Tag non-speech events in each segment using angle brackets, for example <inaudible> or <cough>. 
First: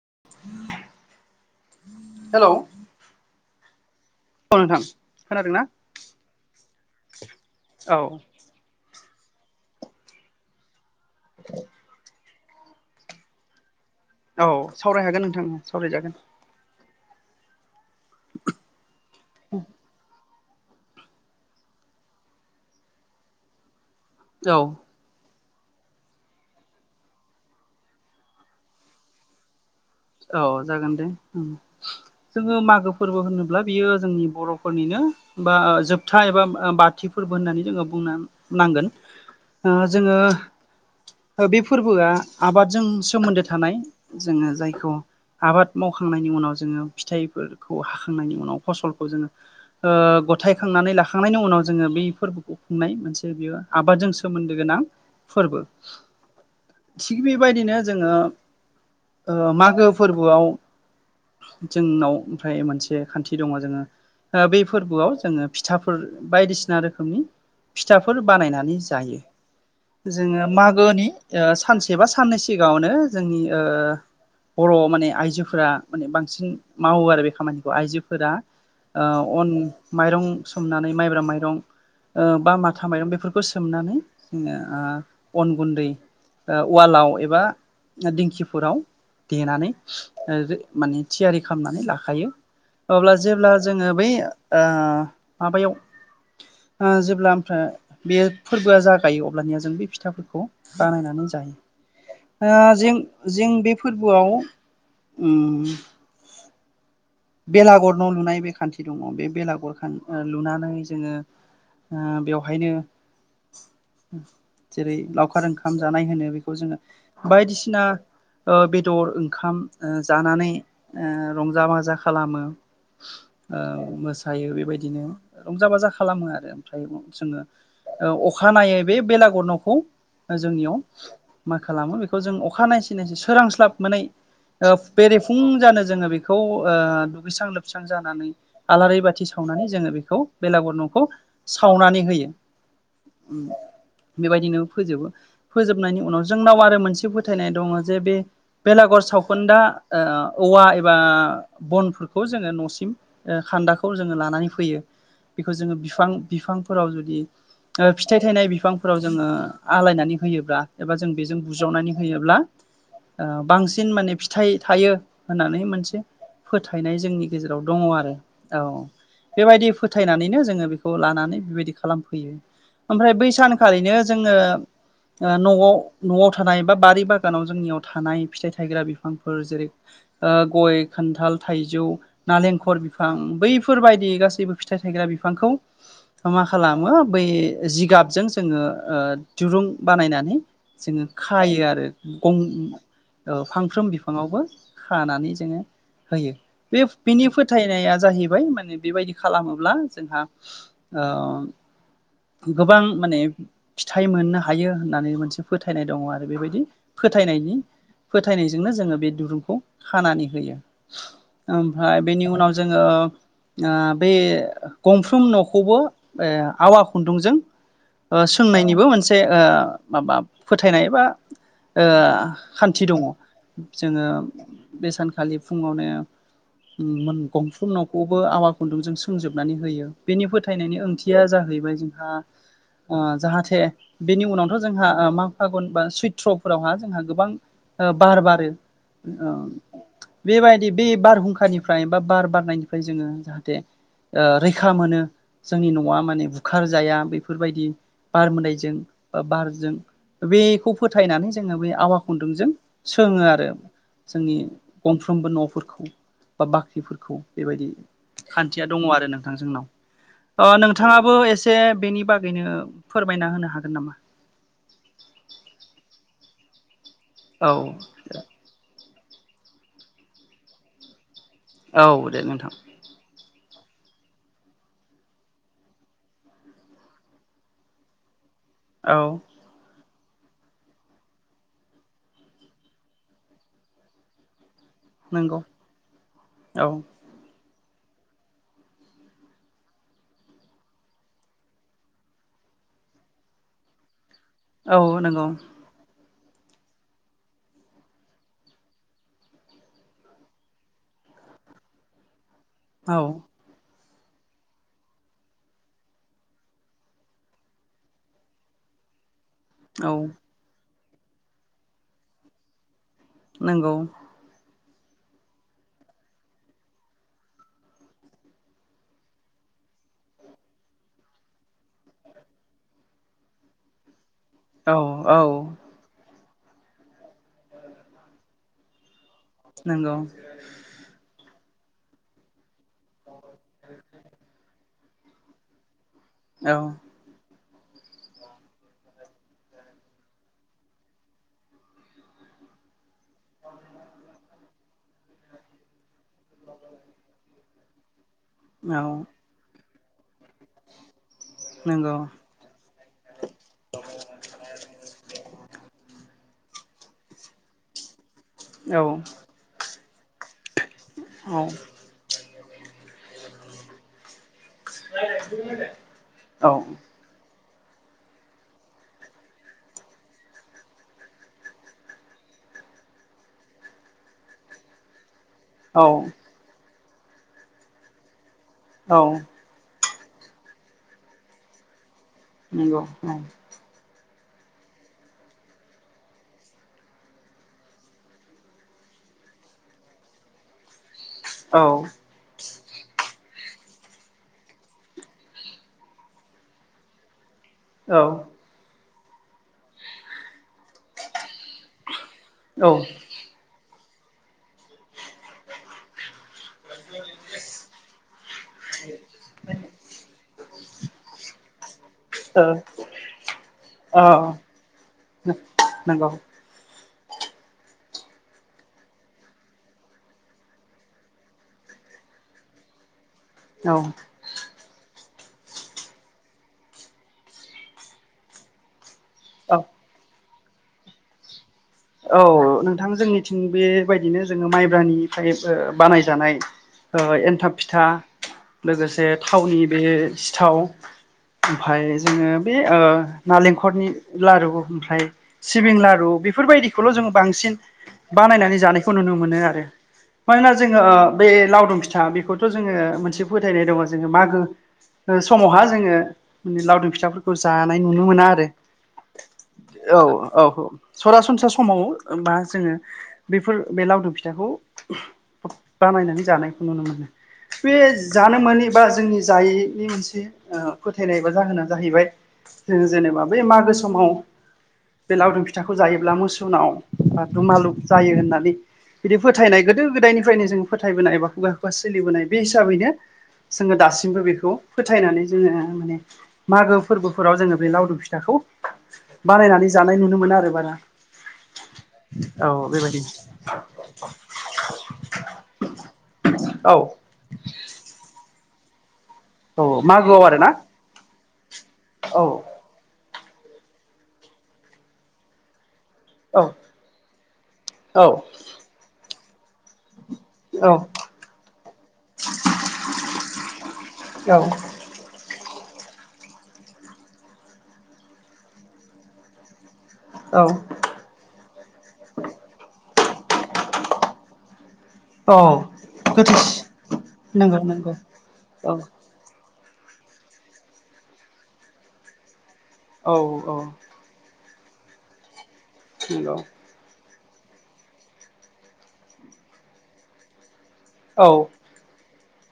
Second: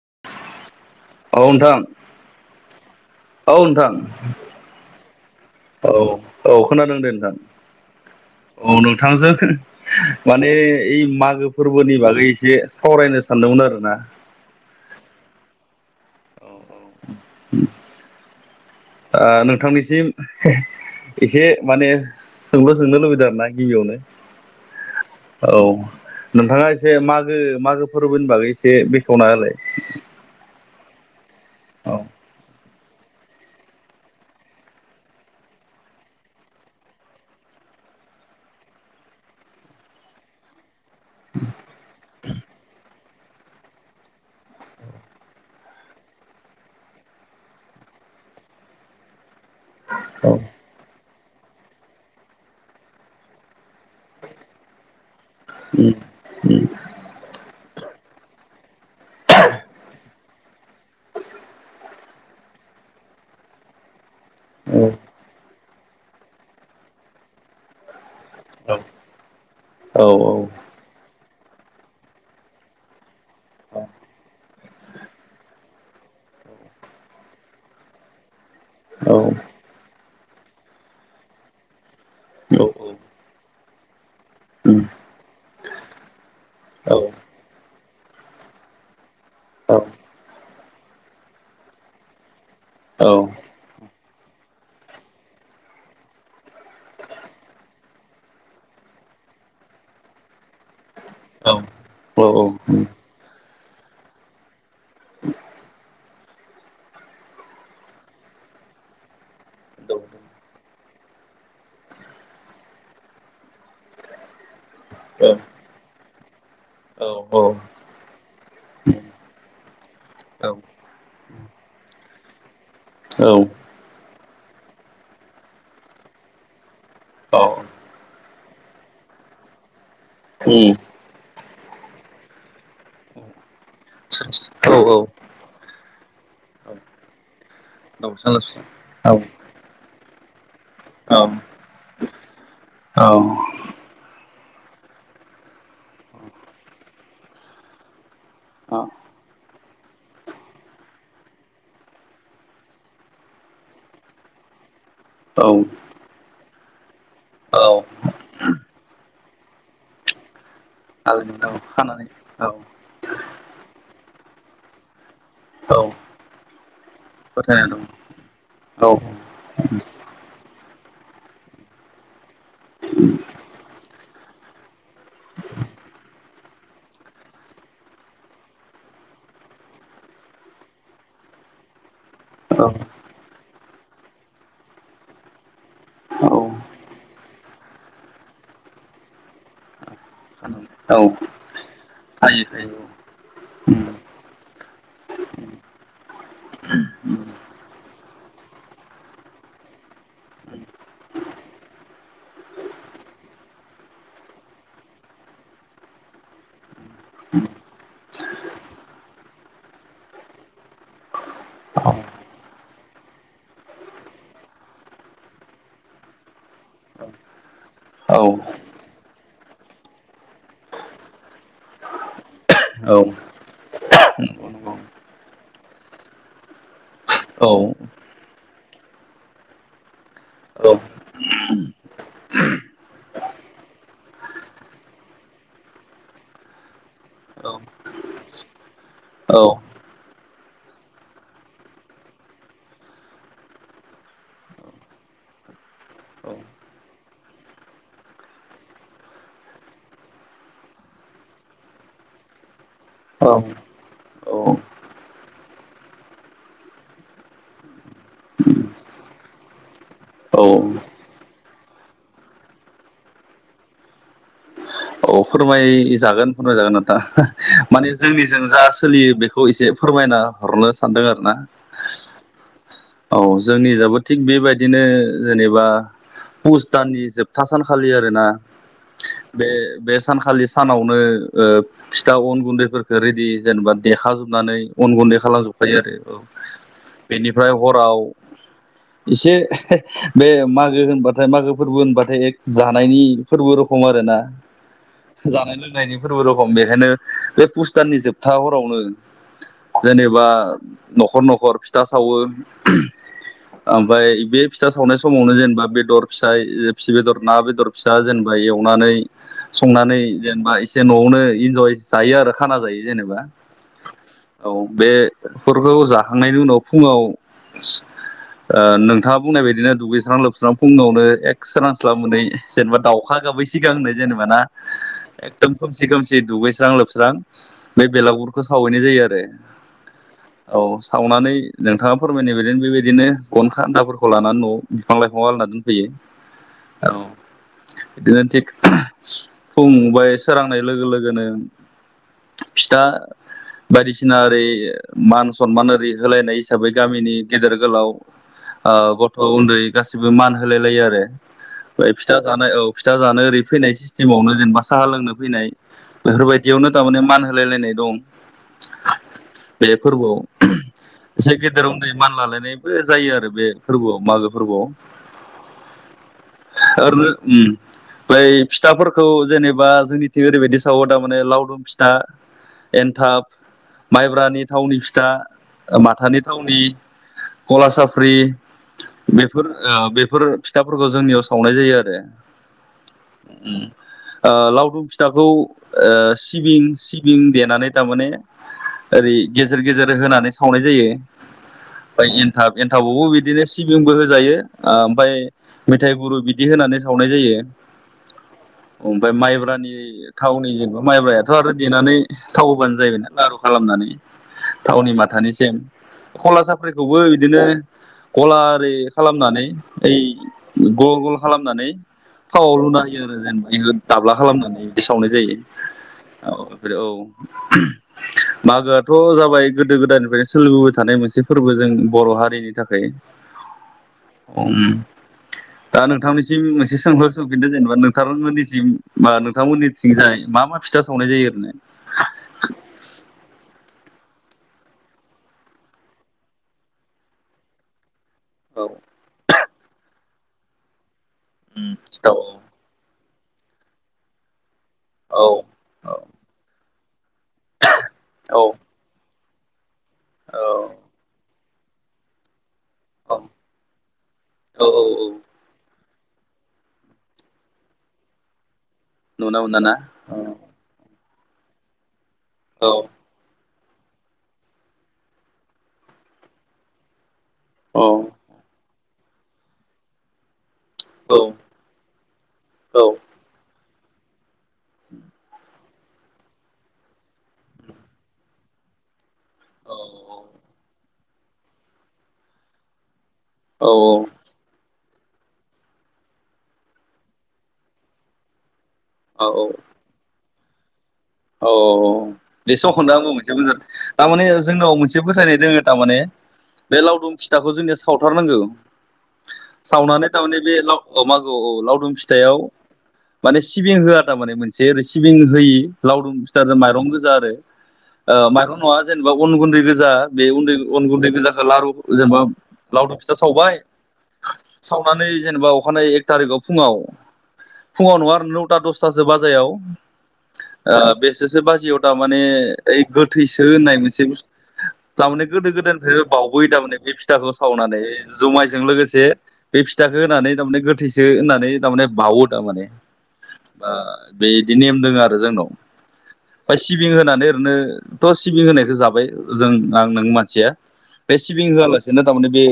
<inaudible> औ नोंथां हेलौ औ नोंथां। औ नोंथां खोनादोंना औ औ खोनादों दे नोंथां औ औ नों। थांजों <unintelligible> माने ओइ मागो फोरबोनि बागै एसे सावरायनो सानदोंमोन आरोना। औ सावराय हागोन नोंथां सावराय जागोन। ओ नोंथांनिसिम। एसे माने सोंलु सोंनो लुबैदों आरो ना गिबियावनो। औ। औ नोंथाङा एसे मागो मागो फोरबोनि बागै एसे बेखेवना होलाय। औ जागोन दे ओं औ जोङो मागो। फोरबो होनोब्ला बियो जोंनि बर'फोरनिनो बा जोबथा एबा बाथि फोरबो होननानै जोङो बु नो नांगोन आ जोङो दा बे फोरबोआ आबादजों सोमोन्दो थानाय जोङो जाय। खौ आबाद मावखांनायनि उनाव जोङो फिथाइफोरखौ हाखांनायनि उनाव फसलखौ जोङो। ओ औ उम गथायखांनानै ला खांनायनि उनाव जोङो बै फोरबोखौ खुंनाय मोनसे बियो आबादजों सोमोन्दो गोनां। फोरबो उम थिग बेबायदिनो जोङो ओ माग गुआव जोंनाव ओमफ्राय मोनसे खान्थि दङ जोङो। ओ बे औ फोरबोआव जोङो फिथाफोर बायदिसिना रोखोमनि फिथा फोर बानायनानै जायो औ औ जोङो मागोनि। ओ सानसे बा साननै सिगाङावनो जोंनि ओ बर' माने आइजोफोरा माने बांसिन मावो आरो बे खामानिखौ आइजोफोरा ओ अन माइरं सोमनानै माइब्रा माइरं। ओ बा औ औ माथा माइरं बेफोरखौ सोमनानै नो उम औ उम ओ अन गुन्दै ओ औ उवालाव एबा दिंखिफोराव। देनानै औ ओ जो माने थियारि खालामनानै लाखायो। औ अब्ला जेब्ला जोङो बै ओ माबायाव। ओ जेब्ला ओमफ्राय बे फोरबोआ जागायो अब्लानिया जों बै फिथाफोरखौ बानायनानै जा जायो ओ जें जें बे फोरबोआव उम बेलागर न' लुनाय बे खान्थि दङ बे बेलागुर खा लुनानै जोङो ओ बेवहायनो जेरै लावखार ओंखाम जानाय होनो बेखौ जोङो। औ औ बायदिसिना ओ औ बेदर ओंखाम जानानै उम ओ रंजा बाजा खालामो औ ओ मोस थायो बेबायदिनो रंजा बाजा खालामो आरो ओमफ्राय औ जोङो ओ अखानायै बे बेलागुर न'खौ जोंनियाव मा खालामो बेखौ जों अखानायसि नायसि सोरांस्लाब मोनै ओ बेरेफुं जानो जोङो बेखौ औ ओ दुगैस्रां लोबस्रां जानानै सानलासि आलारि औ बाथि सावनानै जोङो बेखौ बेलागुर नोंखौ सावनानै होयो। औ बेबायदिनो फोजोबो फोजोबनायनि उनाव जोंनाव आरो मोनसे फोथायनाय दङ जे बे औ बेलागुर सा सावखोन्दा ओ औवा एबा बनफोरखौ जोङो न'सिम खान्दाखौ जोङो लानानै फैयो। औ बेखौ जोङो बिफां बिफांफोराव जुदि औ फिथाइ थायनाय बिफांफोराव जोङो आलायनानै होयोब्ला एबा जों बेजों थारैनो औ बुज्रावनानै खानानै होयोब्ला औ बांसिन माने फिथाइ थायो होननानै औ मोनसे फोथायनाय जोंनि गेजेराव फोथायनाय दं दङ आरो औ बेबायदि फोथायनानैनो जोङो बेखौ लानानै बेबायदि खालामफैयो। ओमफ्राय बै सानखालिनो जोङो न'आव न'आव थानाय बा बारि बागानाव जोंनियाव थानाय फिथाइ थायग्रा बिफांफोर जेरै ओ गय खान्थाल थाइजौ औ नालेंखर बिफां बैफोरबायदि गासैबो फिथाइ थायग्रा बिफांखौ औ मा खालामो बै जिगाबजों जोङो दिरुं बानायनानै खानानै औ जोङो खायो आरो गं खायो खायो औ फांफ्रोम बिफाङावबो खानानै जोङो होयो बे बिनि फोथायनाया जाहैबाय माने बेबायदि खालामोब्ला जोंहा औ <unintelligible> गोबां माने फिथाइ मोननो हायो होननानै मोनसे फोथायनाय दङ आरो बेबायदि फोथायनायनि फोथायनायजोंनो जोङो बे दुरुंखौ खानानै होयो। औ ओमफ्राय बेनि उनाव जोङो आ बे गंफ्रोम न'खौबो आवा खुन्दुंजों औ सोंनायनिबो मोनसे माबा फोथायनाय बा आ खान्थि औ दङ जोङो औ बे सानखालि फुङावनो गंफ्रुम न'खौबो आवा खुन्दुंजों सोंजोबनानै होयो बेनि औ फोथायनायनि ओंथिया जाहोन हैबाय जोंहा ओ जाहाथे बेनि उनावथ' जोंहा मा फागुन बा सैत्रफोरावहा जोंहा गोबां बार बारो बेबायदि बे बारहुंखानिफ्राय बा बार बारनायनिफ्राय जोङो जाहाथे ओ रैखा मोनो जोंनि न'आ माने बुखार जाया बेफोरबायदि बार मोदाइजों बारजों बेखौ फोथायनानै जोङो बे आवा खुन्दुंजों सोङो आरो औ जोंनि गंफ्रोमबो न'फोरखौ बा बाख्रिफोरखौ बेबायदि खान्थिया दङ आरो नोंथां औ जोंनाव ओ नोंथाङाबो ए से बेनि बागैनो फोरमायना होनो हागोन नामा? औ फोरमायजागोन फोरमायजागोन नोंथा औ माने जोंनिजों जा सोलियो बेखौ एसे फोरमायना हरनो सानदों आरो ना औ दे नोंथां औ जोंनि जाबो थिग बेबायदिनो जेनेबा पुस दाननि जोबथा सानखालि आरोना औ बे बे सानखालि सानावनो ओ फिथा अन गुन्दैफोरखौ रेडि जेनेबा देखाजोबनानै अन गुन्दै नंगौ खालामजोबखायो आरो औ बेनिफ्राय हराव एसे बे मागो होनबाथाय मागो फोरबो होनबाथाय एक जानायनि फोरबो र खम आरो ना औ नंगौ जानाय लोंनायनि फोरबो रखम बेखायनो बे पुस्टाननि जोबथा हरावनो जेनेबा न'खर न'खर फिथा सावो। औ ओमफ्राय बे फिथा सावनाय समावनो जेनेबा बेदर फिसा फि बेदर ना बेदर फिसा जेनेबा एव मानै औ संनानै जेनेबा एसे न'आवनो इन्जय जायो आरो खाना जायो जेनेबा नंगौ औ बे फोरखौ जाखांनायनि उनाव फुङाव ओ नोंथाङा बुंनाय बायदिनो दुगैस्रां लोबस्रां फुंनावनो एक्स सोरांस्लाब मोनै जेनेबा दाउखा गाबै सिगांनो जेनबा ना औ औ जि दुगैस्रां लोबस्रां बे बेलागुरखौ सावहैनाय जायो आरो नंगौ औ सावनानै नोंथाङा फोरमायनाय बा ओरनो बेबायदिनो अन खान्दाफोरखौ लानानै न'आव बिफां लाइफांआव आलायना दोनफैयो औ <inaudible> फुं एबा सोरांनाय लोगो लोगोनो फिथा बायदिसिना ओरै मान सनमान ओरै होलायनाय हिसाबै गामिनि गेदेर गोलाव ओ औ गथ' उन्दै गासि बो होलाय लायो आरो ओमफ्राय नंगौ फिथा जानो औ फिथा जानो ओरै फैनाय जोंनो साहा लोंनो फैनाय बेफोरबायदियावनो थारमाने मान होलायनाय दं औ बे फोरबोआव एसे औ गेदेर उन्दै मान लालायनायबो जायो आरो बे फोरबोआव मागो फोरबोआव औ फिथाफोरखौ जेनेबा जोंनिथिं ओरैबायदि सावो थारमाने लावदुम फिथा एन्थाब माइब्रानि थावनि फिथा ओ औ माथानि थावनि कला साफ्रि औ बेफोर ओ बे फोर फिथाफोरखौ जोंनियाव सावनाय जायो आरो नंगौ औ उ ओ लावदुम फिथाखौ सिबिं सिबिं देनानै थारमाने ओरै गेजेर गेजेर होनानै सावनाय जायो औ ओफ्राय एनथाब एनथाबावबो बिदि नो सिबिंबो होजायो ओमफ्राय मेथाइ गुरु बिदि होनानै सावनाय जायो औ ओमफ्राय माइब्रानि थावनि जेनेबा माइब्राया दाथ' आरो देनानै थाव होबानो जाहैबायना लारु खालामनानै थावनि माथानिसिम कला सा फ्रिखौबो बिदिनो गला आरि खालामनानै ओइ गल गल खालामनानै थावाव लुनानै जेनेबा बेखौ दाब्ला औ खालामनानै बिदि सावनाय जायो औ नंगौ औ बेफोर औ <inaudible> मागोआथ' जाबाय गोदो गोदायनिफ्रायनो सोलिबोबाय थानाय मोनसे फोरबो जों बर' हारिनि थाखाय औ ओम दा नोंथांनिसिम मोनसे सोंलु सोंफिनदों जेनेबा नोंथांमोननिसिम मा नोंथांमोननिथिंजाय मा मा फिथा सावनाय जायो ओरैनो औ नोंथां जोंनिथिं बे बायदिनो जोङो माइब्रानिफ्राय बानायजानाय ओ एन्थाब फिथा औ लोगोसे थावनि बे सिथाव औ ओमफ्राय जोङो बे ओ नालेंखरनि लारु ओमफ्राय सिबिं लारु बेफोरबायदिखौल' जोङो बांसिन औ बानायनानै जानायखौ नुनो मोनो। मोनो आरो मानोना जोङो बे लावदुम फिथा बेखौ। थ' जोङो औ मोनसे फोथायनाय दङ जोङो मागो औ समावहा जोङो। माने लावदुम फिथाफोरखौ जानाय नुनो मोना आरो नुनो मोना ना औ औ औ। सरासनस्रा समाव बा जोङो बेफोर बे लावदुम फिथाखौ बानायनानै जानायखौ नुनो मोनो। बे औ जानो मोनैबा जोंनि जायैनि मोनसे ओ औ फोथायनायबा जाहोना जाहैबाय जों जेनेबा बे मागो समाव बे लावदुम फिथाखौ जायोब्ला मोसुनाव बा दुमालु जायो होननानै। बिदि फोथायनाय गोदो गोदायनिफ्रायनो जोंङो फोथायबोनाय एबा खुगा खुगा सोलिबोनाय बे हिसाबैनो जोङो औ दासिमबो बेखौ फोथायनानै जोङो माने मागो फोरबोफोराव जोङो बे लावदुम फिथाखौ। औ बानायनानै जानाय नुनो मोना आरो बारा। औ औ बे सखदा बेबायदि <unintelligible> थारमाने जोंनाव मोनसे फोथायनाय दोङो थारमाने। औ बे लावदुम फिथाखौ जोंनिया सावथारनांगौ। औ सावनानै मागोआव थारमाने आरोना बे लाव अ मा। औ औ लावदुम औ फिथायाव माने सिबिं होआ थारमाने मोनसे ओरै सिबिं होयि लावदुम औ फिथाजों माइरं गोजा औ आरो माइरं नङा जेनेबा अन गुन्दै गोजा। बे उन्दै औ उन गुन्दै गोजाखौ लारु जेनेबा लावदुम फिथा सावबाय। औ सावनानै जेनेबा। अखानाय एक थारिखआव फुङाव फुङाव नङा आरो नौथा दसथासो बाजायाव। औ बेसोरसो बाजियाव थारमाने ओइ गोथैसो होननाय मोनसे थारमाने औ गोदो गोदोनिफ्रायबो गोथैस बावबोयो थारमाने बे फिथाखौ नंगौ सावनानै नंगौ जुमायजों औ लोगोसे बे फिथाखौ होनानै थारमाने गोथैसो होननानै थारमाने बावो थारमाने औ औ ओ बेदि नेम दोङ आरो जोंनाव नंगौ ओमफ्राय सिबिं होनानै। नोथ' सिबिं होनायखौ जाबाय जों आं नों मानसिया बे औ सिबिं होआलासेनो थारमाने बे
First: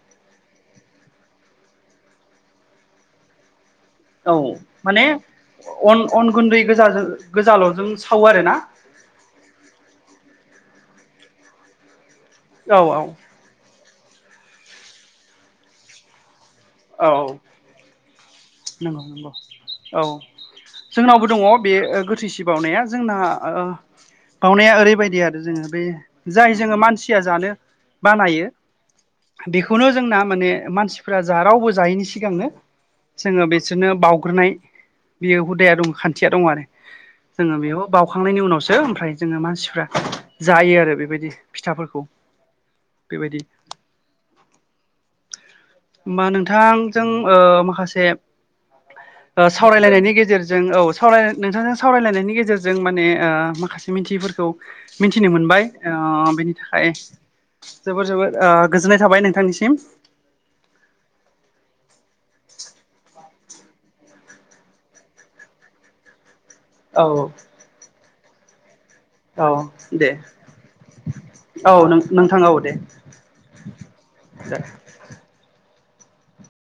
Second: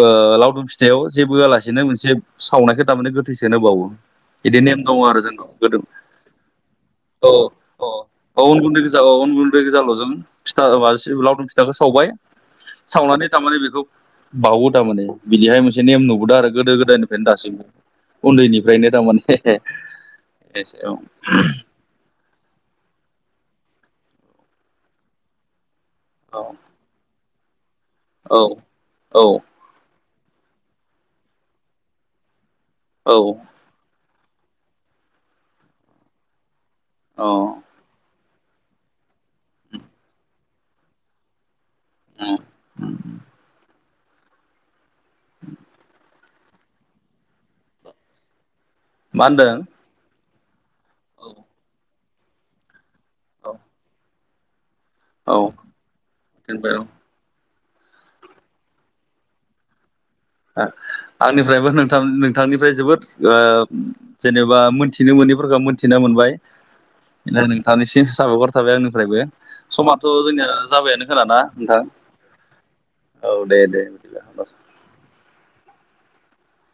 ओ लावदुम फिथायाव जेबो होआलासिनो मोनसे सावनायखौ थारमाने गोथैसोनो बावो। औ बिदि नेम दङ माने आरो जोंनाव गोदो अन अन गुन्दै गोजाजों औ औ गोजाल'जों सावो औ आरोना अन गुन्दै जाबा अन गुन दै गोजाल'जों फिथा माबा लावदुम फिथाखौ सावबाय औ सावनानै औ थारमाने बेखौ बावो थार माने बिदिहाय मोनसे नेम नुबोदों आरो गोदो गोदायनिफ्रायनो औ दासिमबो उन्दैनिफ्रायनो नंगौ थारमाने एसे औ। बो दङ बे ओ गोथैसि बावउनाया जोंना ओ बावउनाया ओरैबायदि आरो जोङो बे औ जाय जोङो मानसिया जानो बानायो औ बेखौनो जोंना माने मानसिफ्रा जा रावबो जायैनि सिगांनो। औ जोङो बिसोरनो बाउग्रोनाय बियो हुदाया दं खान्थिया दं आरो। अ जोङो बेयाव बाउखांनायनि उनावसो ओमफ्राय जोङो मानसिफ्रा जायो आरो बेबायदि फिथाफोरखौ बेबायदि मा नोंथांजों ओ माखासे मा होनदों ओ सावरायलायनायनि गेजेरजों औ। सावराय नोंथांजों सावरायलायनायनि गेजेरजों माने ओ औ माखासे मिथिफोर। मिथिनो औ मोनबाय ओ बेनि दोनबाय औ थाखाय जोबोर जोबोर ओ गोजोननाय थाबाय नोंथांनिसिम। ओ आंनिफ्रायबो नोंथां नोंथांनिफ्राय जोबोद। ओ जेनेबा मोनथिनो मोनैफोरखौ मोनथिनो मोनबाय। औ <unintelligible> नोंथांनिसिम साबायगर थाबाय आं। निफ्रायबो औ समाथ' दे जोंनिया जाबायानो खोना ना औ नोंथां। नोंथां औ दे औ दे दे। दे